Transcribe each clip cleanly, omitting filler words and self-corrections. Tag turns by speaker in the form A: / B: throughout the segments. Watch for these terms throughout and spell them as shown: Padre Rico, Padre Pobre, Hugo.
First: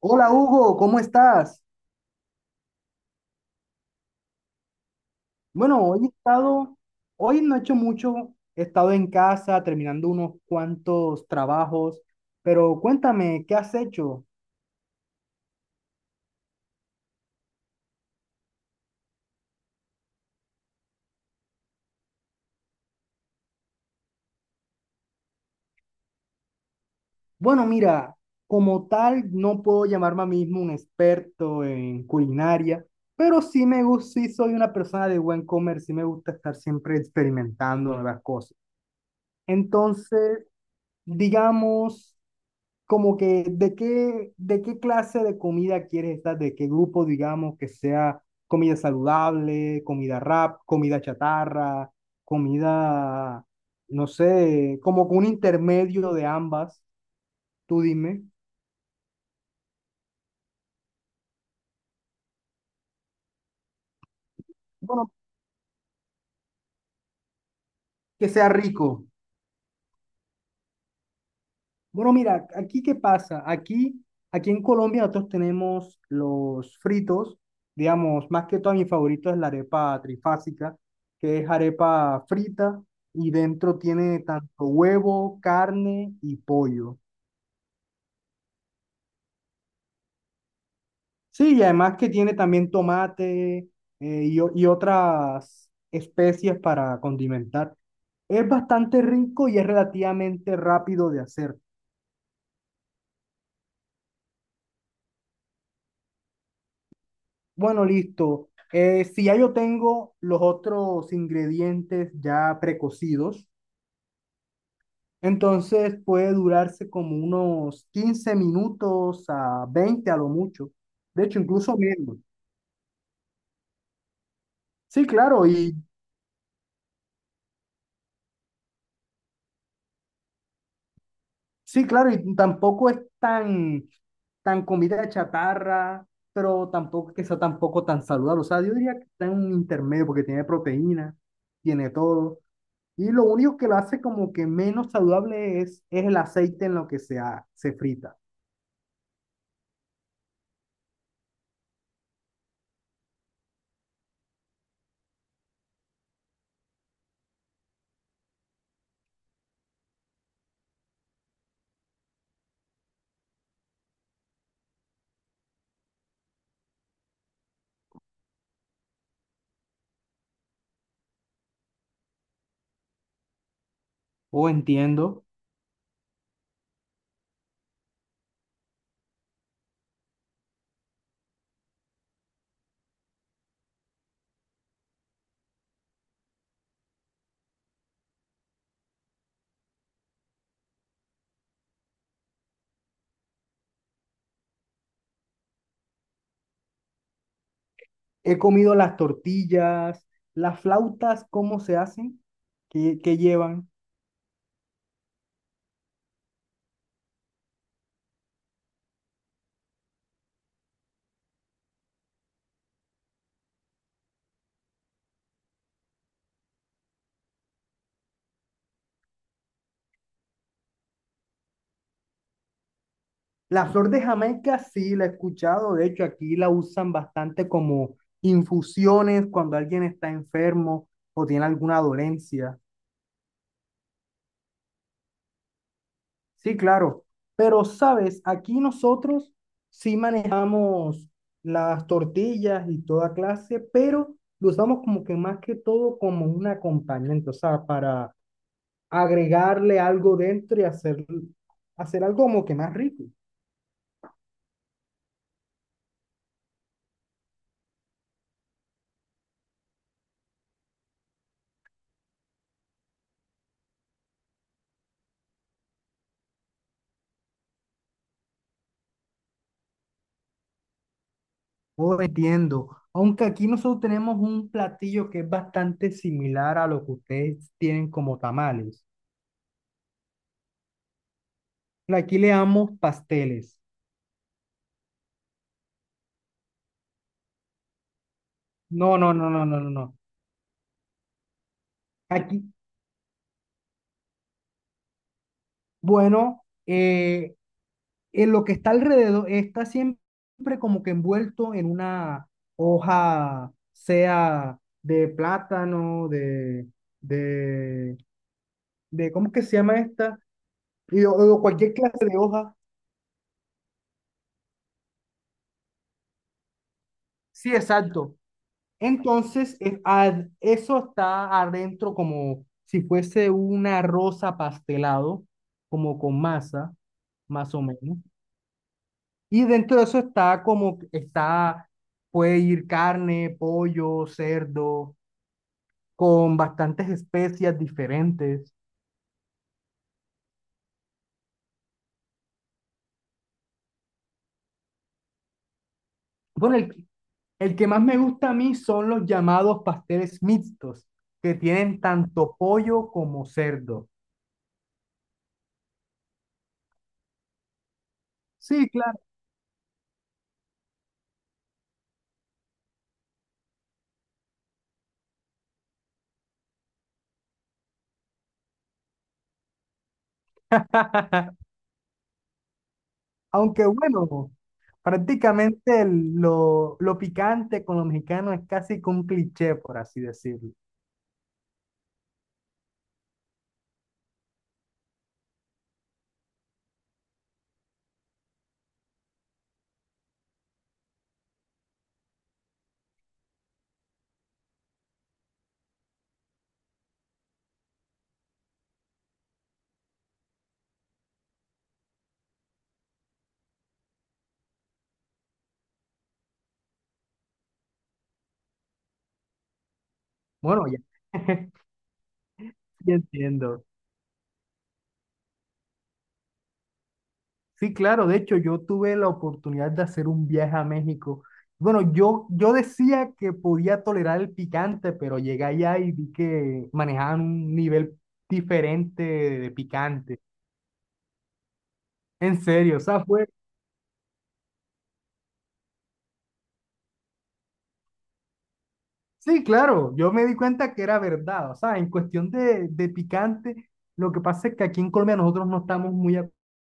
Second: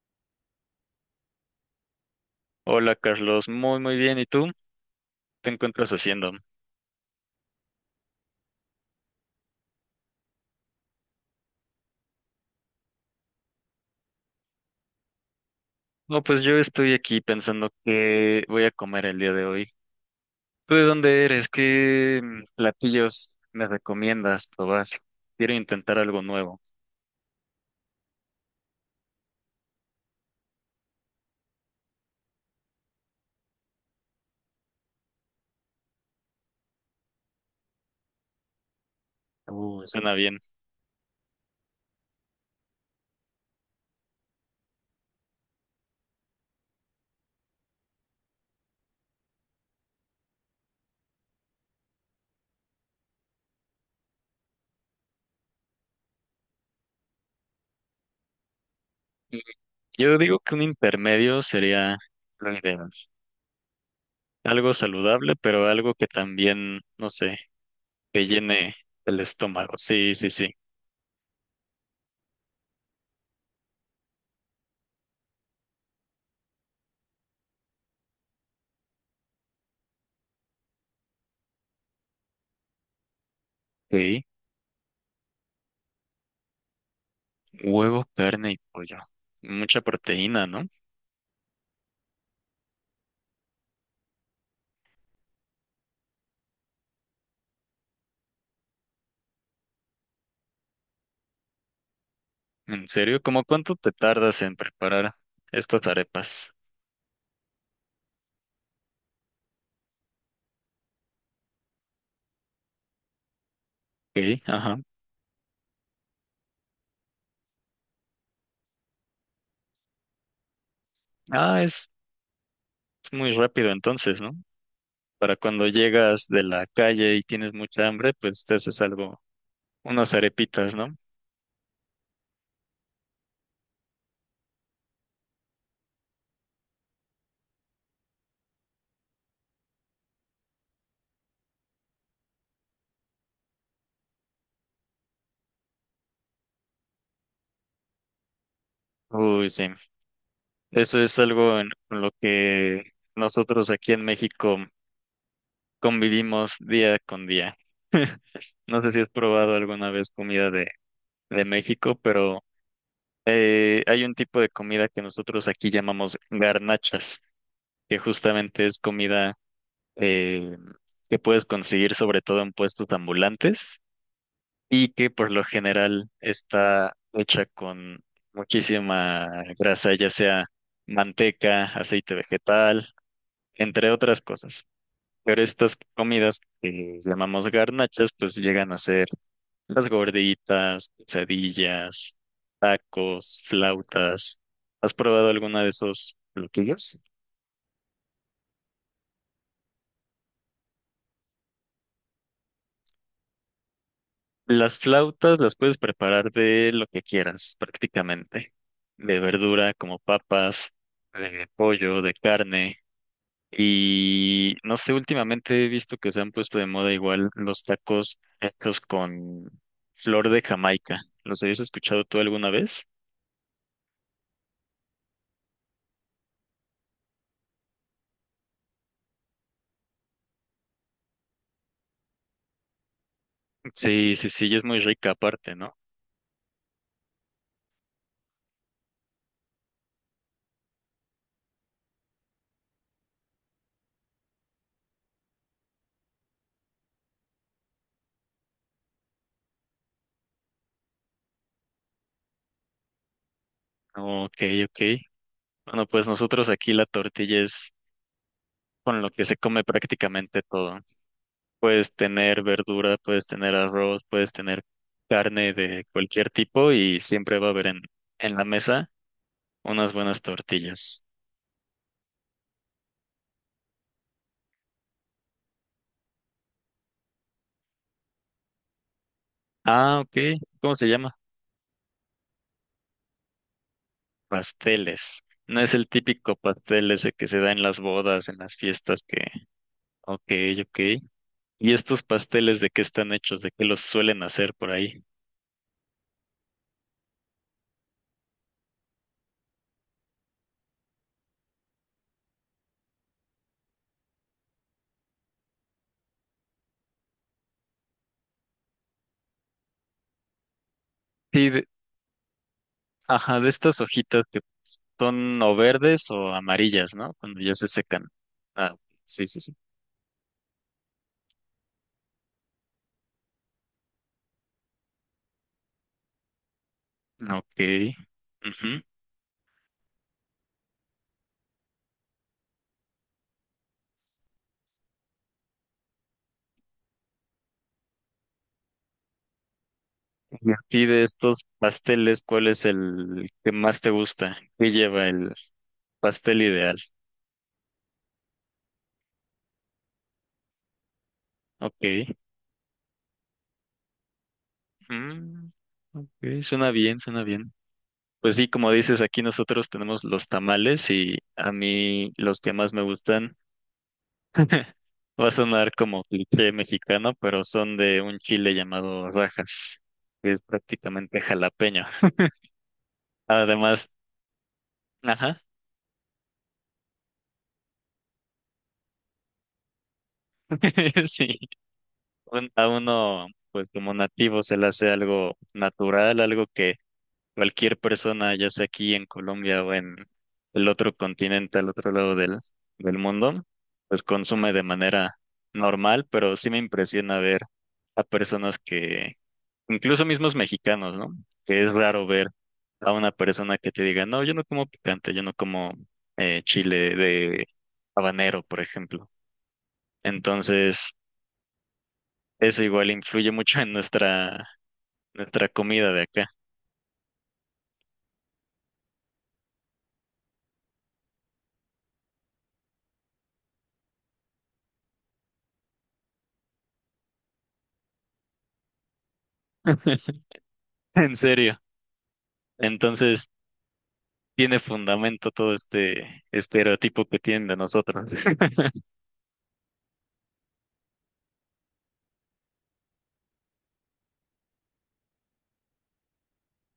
A: Hola Hugo, ¿cómo estás?
B: Hola Carlos, muy bien. ¿Y tú? ¿Te
A: Bueno,
B: encuentras
A: hoy he
B: haciendo?
A: estado, hoy no he hecho mucho, he estado en casa terminando unos cuantos trabajos, pero cuéntame, ¿qué has hecho?
B: No, pues yo estoy aquí pensando qué voy a comer el día de hoy. ¿Tú de dónde eres? ¿Qué platillos me recomiendas probar? Quiero intentar algo nuevo.
A: Bueno, mira, como tal no puedo llamarme a mí mismo un experto en culinaria, pero sí me gusta, sí soy una persona de buen comer, sí me gusta estar siempre experimentando nuevas cosas.
B: Me suena bien.
A: Entonces, digamos como que de qué clase de comida quieres estar, de qué grupo, digamos, que sea comida saludable, comida rap, comida chatarra, comida, no sé, como que un intermedio de ambas, tú dime,
B: Mm, Yo digo que un intermedio sería lo ideal. Algo
A: bueno,
B: saludable, pero algo que también, no sé, que
A: que sea
B: llene
A: rico.
B: el estómago. Sí, sí, sí.
A: Bueno, mira, aquí qué pasa. Aquí en Colombia nosotros tenemos los fritos, digamos, más que todo mi favorito es la arepa trifásica, que es arepa frita y dentro tiene
B: Sí.
A: tanto huevo, carne y pollo.
B: Huevo, carne y pollo. Mucha proteína, ¿no?
A: Sí, y además que tiene también tomate y, y otras especies para condimentar. Es bastante rico y es relativamente rápido de hacer.
B: ¿En serio? ¿Cómo cuánto te tardas en preparar estas arepas?
A: Bueno, listo. Si ya yo tengo los otros ingredientes ya precocidos,
B: Ok, ajá.
A: entonces puede durarse como unos 15 minutos a 20 a lo mucho. De hecho,
B: Ah,
A: incluso
B: es,
A: menos.
B: es muy rápido entonces, ¿no?
A: Sí,
B: Para
A: claro,
B: cuando
A: y
B: llegas de la calle y tienes mucha hambre, pues te haces algo, unas arepitas, ¿no?
A: sí, claro, y tampoco es tan, tan comida de chatarra, pero tampoco que sea tampoco tan saludable. O sea, yo diría que está en un intermedio porque tiene proteína, tiene todo. Y lo único que lo hace como que menos saludable es el aceite en lo que se, se frita.
B: Uy, sí. Eso es algo en con lo que nosotros aquí en México convivimos día con día. No sé si has probado alguna vez de México, pero hay un tipo de comida que nosotros aquí llamamos garnachas, que justamente es comida eh, que puedes conseguir sobre todo en puestos ambulantes
A: Oh,
B: y que
A: entiendo.
B: por lo general está hecha con muchísima grasa, ya sea manteca, aceite vegetal, entre otras cosas. Pero estas comidas que llamamos garnachas, pues llegan a ser las gorditas, quesadillas, tacos, flautas. ¿Has probado alguna de esos platillos?
A: He comido las tortillas, las flautas, ¿cómo se hacen? ¿Qué llevan?
B: Las flautas las puedes preparar de lo que quieras, prácticamente. De verdura, como papas, de pollo, de carne. Y no sé, últimamente he visto que se han puesto de moda igual los tacos hechos con flor de Jamaica. ¿Los habías escuchado tú alguna vez?
A: La flor de Jamaica sí la he escuchado. De hecho, aquí la usan bastante como infusiones cuando alguien está enfermo o tiene alguna dolencia.
B: Sí, sí, sí, y es muy rica aparte, ¿no?
A: Sí, claro. Pero, sabes, aquí nosotros sí manejamos las tortillas y toda clase, pero lo usamos como que más que todo como un acompañamiento, o sea, para agregarle algo dentro y hacer, hacer algo como que más rico.
B: Ok, ok. Bueno, pues nosotros aquí la tortilla es con lo que se come prácticamente todo. Puedes tener verdura, puedes tener arroz, puedes tener carne de cualquier tipo y siempre va a haber en la mesa unas buenas tortillas.
A: Oh, entiendo. Aunque aquí nosotros tenemos un platillo que es bastante similar a lo que ustedes tienen como tamales.
B: Ah, ok. ¿Cómo se llama?
A: Aquí le damos pasteles.
B: Pasteles. No es el típico pastel ese que se da en las bodas, en las
A: No,
B: fiestas
A: no,
B: que...
A: no, no, no, no, no.
B: Ok, ok. ¿Y estos
A: Aquí,
B: pasteles de qué están hechos? ¿De qué los suelen hacer por ahí?
A: bueno, lo que está alrededor está siempre como que envuelto en una hoja, sea de plátano, de, de ¿cómo que se llama esta? Y, o
B: Sí, de-
A: cualquier clase de hoja.
B: ajá, de estas hojitas que son o verdes o amarillas, ¿no? Cuando
A: Sí,
B: ya se secan.
A: exacto.
B: Ah, sí, sí, sí.
A: Entonces, es eso está adentro como si fuese una rosa pastelado, como con masa,
B: Ok.
A: más o menos.
B: Ujú.
A: Y dentro de eso está como, está, puede ir carne, pollo, cerdo con bastantes especias diferentes.
B: Y a ti de estos pasteles, ¿cuál es el que más te gusta? ¿Qué lleva el pastel
A: Bueno,
B: ideal?
A: el que más me gusta a mí son los llamados pasteles mixtos, que tienen
B: Ok.
A: tanto pollo como cerdo.
B: Mm, ok, suena bien, suena bien. Pues sí,
A: Sí,
B: como
A: claro.
B: dices, aquí nosotros tenemos los tamales y a mí los que más me gustan, va a sonar como cliché mexicano, pero son de un chile llamado rajas, que es prácticamente jalapeño.
A: Aunque
B: Además,
A: bueno,
B: ajá,
A: prácticamente lo picante con lo mexicano es casi que un cliché, por así decirlo.
B: sí. A uno, pues como nativo, se le hace algo natural, algo que cualquier persona, ya sea aquí en Colombia o en el otro continente, al otro lado del mundo, pues consume de manera normal, pero sí me impresiona ver a incluso mismos mexicanos, ¿no? Que es raro ver a una persona que te diga, no, yo no como picante, yo no como chile de habanero, por ejemplo.
A: Bueno, ya,
B: Entonces, eso igual
A: ya
B: influye mucho
A: entiendo.
B: en nuestra comida de acá.
A: Sí, claro, de hecho yo tuve la oportunidad de hacer un viaje a México. Bueno, yo decía que podía tolerar el picante, pero llegué allá y vi que manejaban un nivel diferente de picante.
B: En serio.
A: En serio, o sea, fue,
B: Entonces, tiene fundamento todo este estereotipo que tienen de nosotros.
A: sí, claro, yo me di cuenta que era verdad. O sea, en cuestión de picante, lo que pasa es que aquí en Colombia nosotros no estamos muy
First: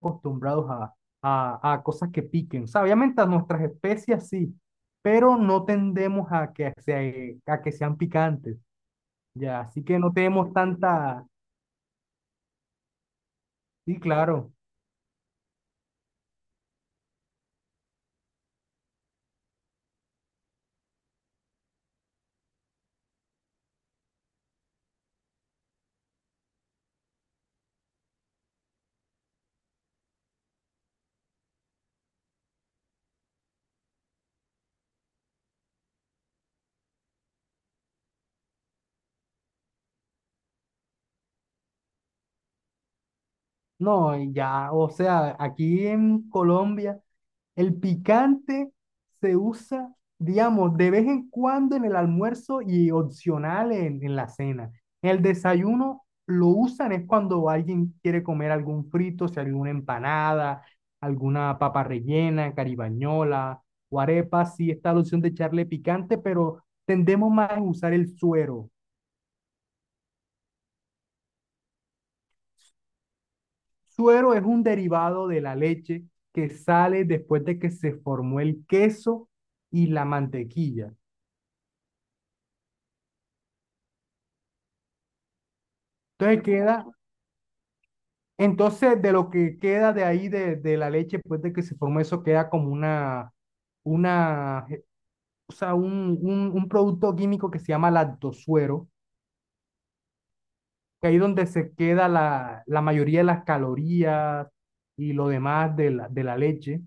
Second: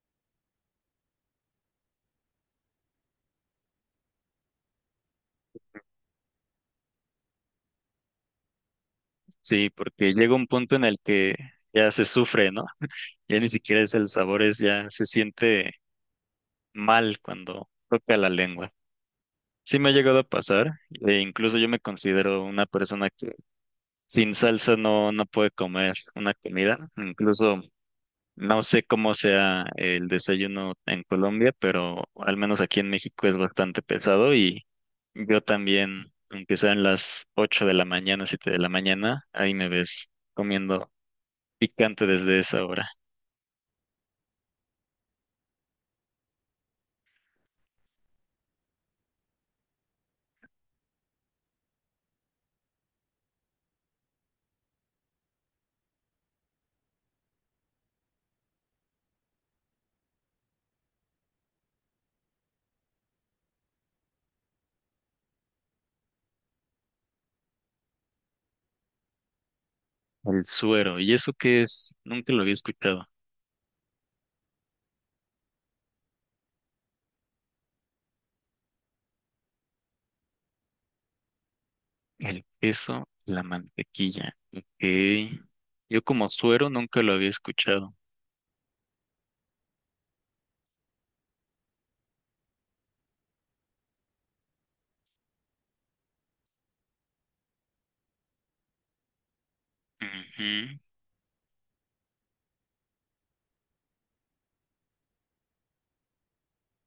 A: acostumbrados a cosas que piquen. O sea, obviamente a nuestras especias sí, pero no tendemos a que, a que sean picantes. Ya,
B: Sí,
A: así que no
B: porque llega un
A: tenemos
B: punto en el
A: tanta.
B: que ya se sufre, ¿no? Ya ni siquiera es
A: Sí,
B: el sabor,
A: claro.
B: es ya se siente mal cuando toca la lengua. Sí me ha llegado a pasar, e incluso yo me considero una persona que sin salsa no puede comer una comida. Incluso no sé cómo sea el desayuno en Colombia, pero al menos aquí en México es bastante pesado y yo también, aunque sean las 8 de la mañana, 7 de la mañana, ahí me ves comiendo picante desde esa hora.
A: No, y ya, o sea, aquí en Colombia. El picante se usa, digamos, de vez en cuando en el almuerzo y opcional en la cena. En el desayuno lo usan es cuando alguien quiere comer algún frito, si alguna empanada, alguna papa rellena, caribañola o arepa. Sí está la opción de echarle picante, pero tendemos más a usar el suero.
B: El suero, ¿y eso qué es? Nunca lo había escuchado.
A: Suero es un derivado de la leche que sale después de que se formó el queso y la mantequilla.
B: El queso, la mantequilla. Ok. Yo como
A: Entonces
B: suero
A: queda
B: nunca lo había escuchado.
A: entonces, de lo que queda de ahí, de la leche, después de que se formó eso, queda como una, o sea, un producto químico que se llama lactosuero,
B: Ujú.
A: que ahí es donde se queda la, la mayoría de las calorías y lo demás de la leche.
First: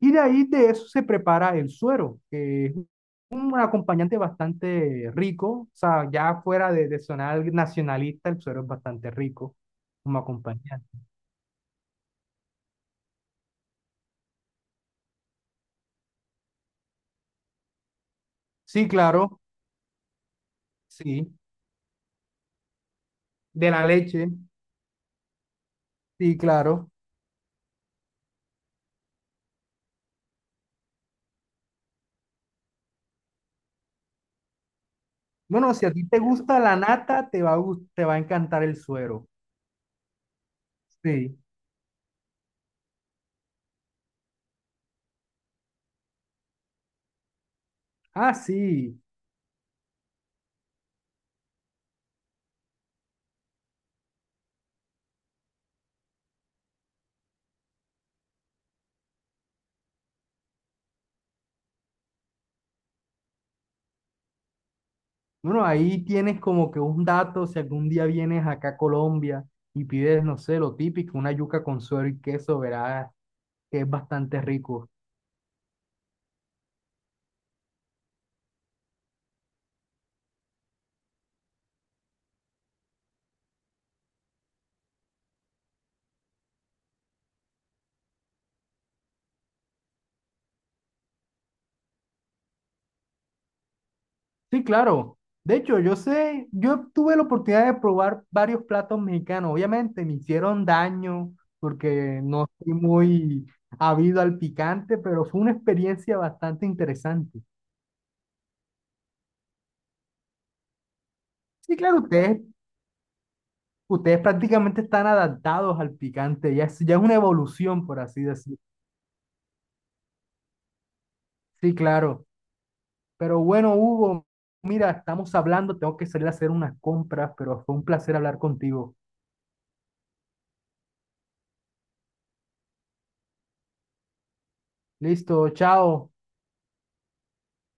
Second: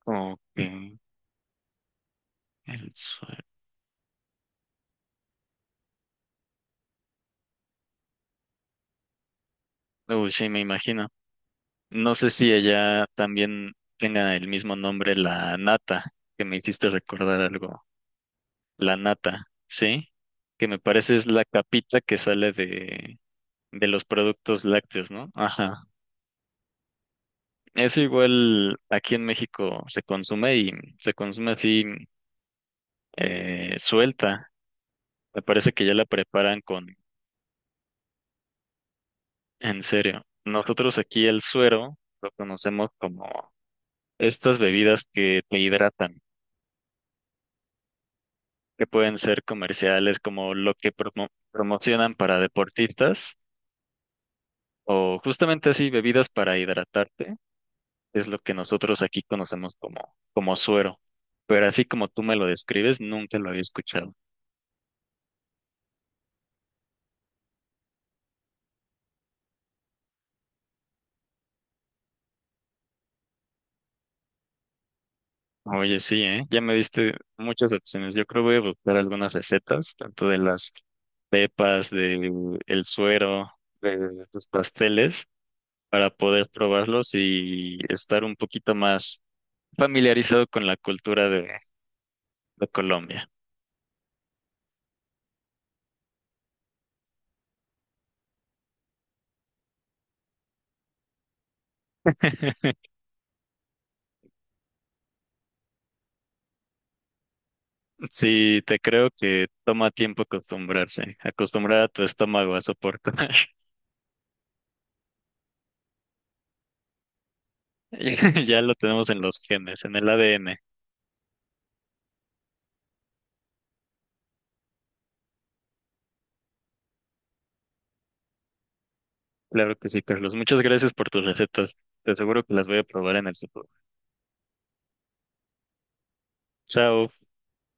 A: Y de ahí
B: Ok.
A: de eso se prepara el suero, que es
B: El suero.
A: un acompañante bastante rico, o sea, ya fuera de sonar nacionalista, el suero es bastante rico como
B: Uy, sí, me
A: acompañante.
B: imagino. No sé si ella también tenga el mismo nombre, la nata, que me hiciste recordar algo.
A: Sí,
B: La
A: claro,
B: nata, ¿sí? Que me parece es
A: sí.
B: la capita que sale
A: De
B: de
A: la
B: los
A: leche.
B: productos lácteos, ¿no? Ajá.
A: Sí, claro.
B: Eso igual aquí en México se consume y se consume así suelta. Me parece
A: Bueno, si
B: que
A: a
B: ya la
A: ti te gusta
B: preparan
A: la
B: con,
A: nata, te va a, te va a encantar el suero.
B: en serio. Nosotros aquí
A: Sí.
B: el suero lo conocemos como estas bebidas que te hidratan.
A: Ah,
B: Que
A: sí.
B: pueden ser comerciales como lo que promocionan para deportistas o justamente así bebidas para hidratarte, es lo que nosotros aquí conocemos como suero. Pero así como tú me lo describes, nunca lo había escuchado.
A: Bueno, ahí tienes como que un dato, si algún día vienes acá a Colombia y pides, no sé, lo típico, una yuca con suero y queso, verás que es bastante rico.
B: Oye, sí, ¿eh? Ya me diste muchas opciones. Yo creo voy a buscar algunas recetas, tanto de las pepas, del el suero, de tus pasteles, para poder probarlos y estar un poquito más familiarizado con la cultura de Colombia.
A: Sí, claro. De hecho, yo sé, yo tuve la oportunidad de probar varios platos mexicanos. Obviamente me hicieron daño porque no soy muy habido al picante, pero fue una experiencia bastante interesante.
B: Sí, te creo que toma tiempo acostumbrarse,
A: Sí,
B: acostumbrar a
A: claro,
B: tu
A: ustedes,
B: estómago a soportar.
A: ustedes prácticamente están adaptados al picante. Ya es una evolución, por
B: Ya
A: así decirlo.
B: ya lo tenemos en los genes, en el ADN.
A: Sí, claro. Pero bueno, Hugo, mira, estamos hablando, tengo que salir a hacer unas compras, pero fue un placer hablar contigo.
B: Claro que sí, Carlos. Muchas gracias por tus recetas. Te aseguro que las voy a probar en el futuro.
A: Listo, chao.
B: Chao.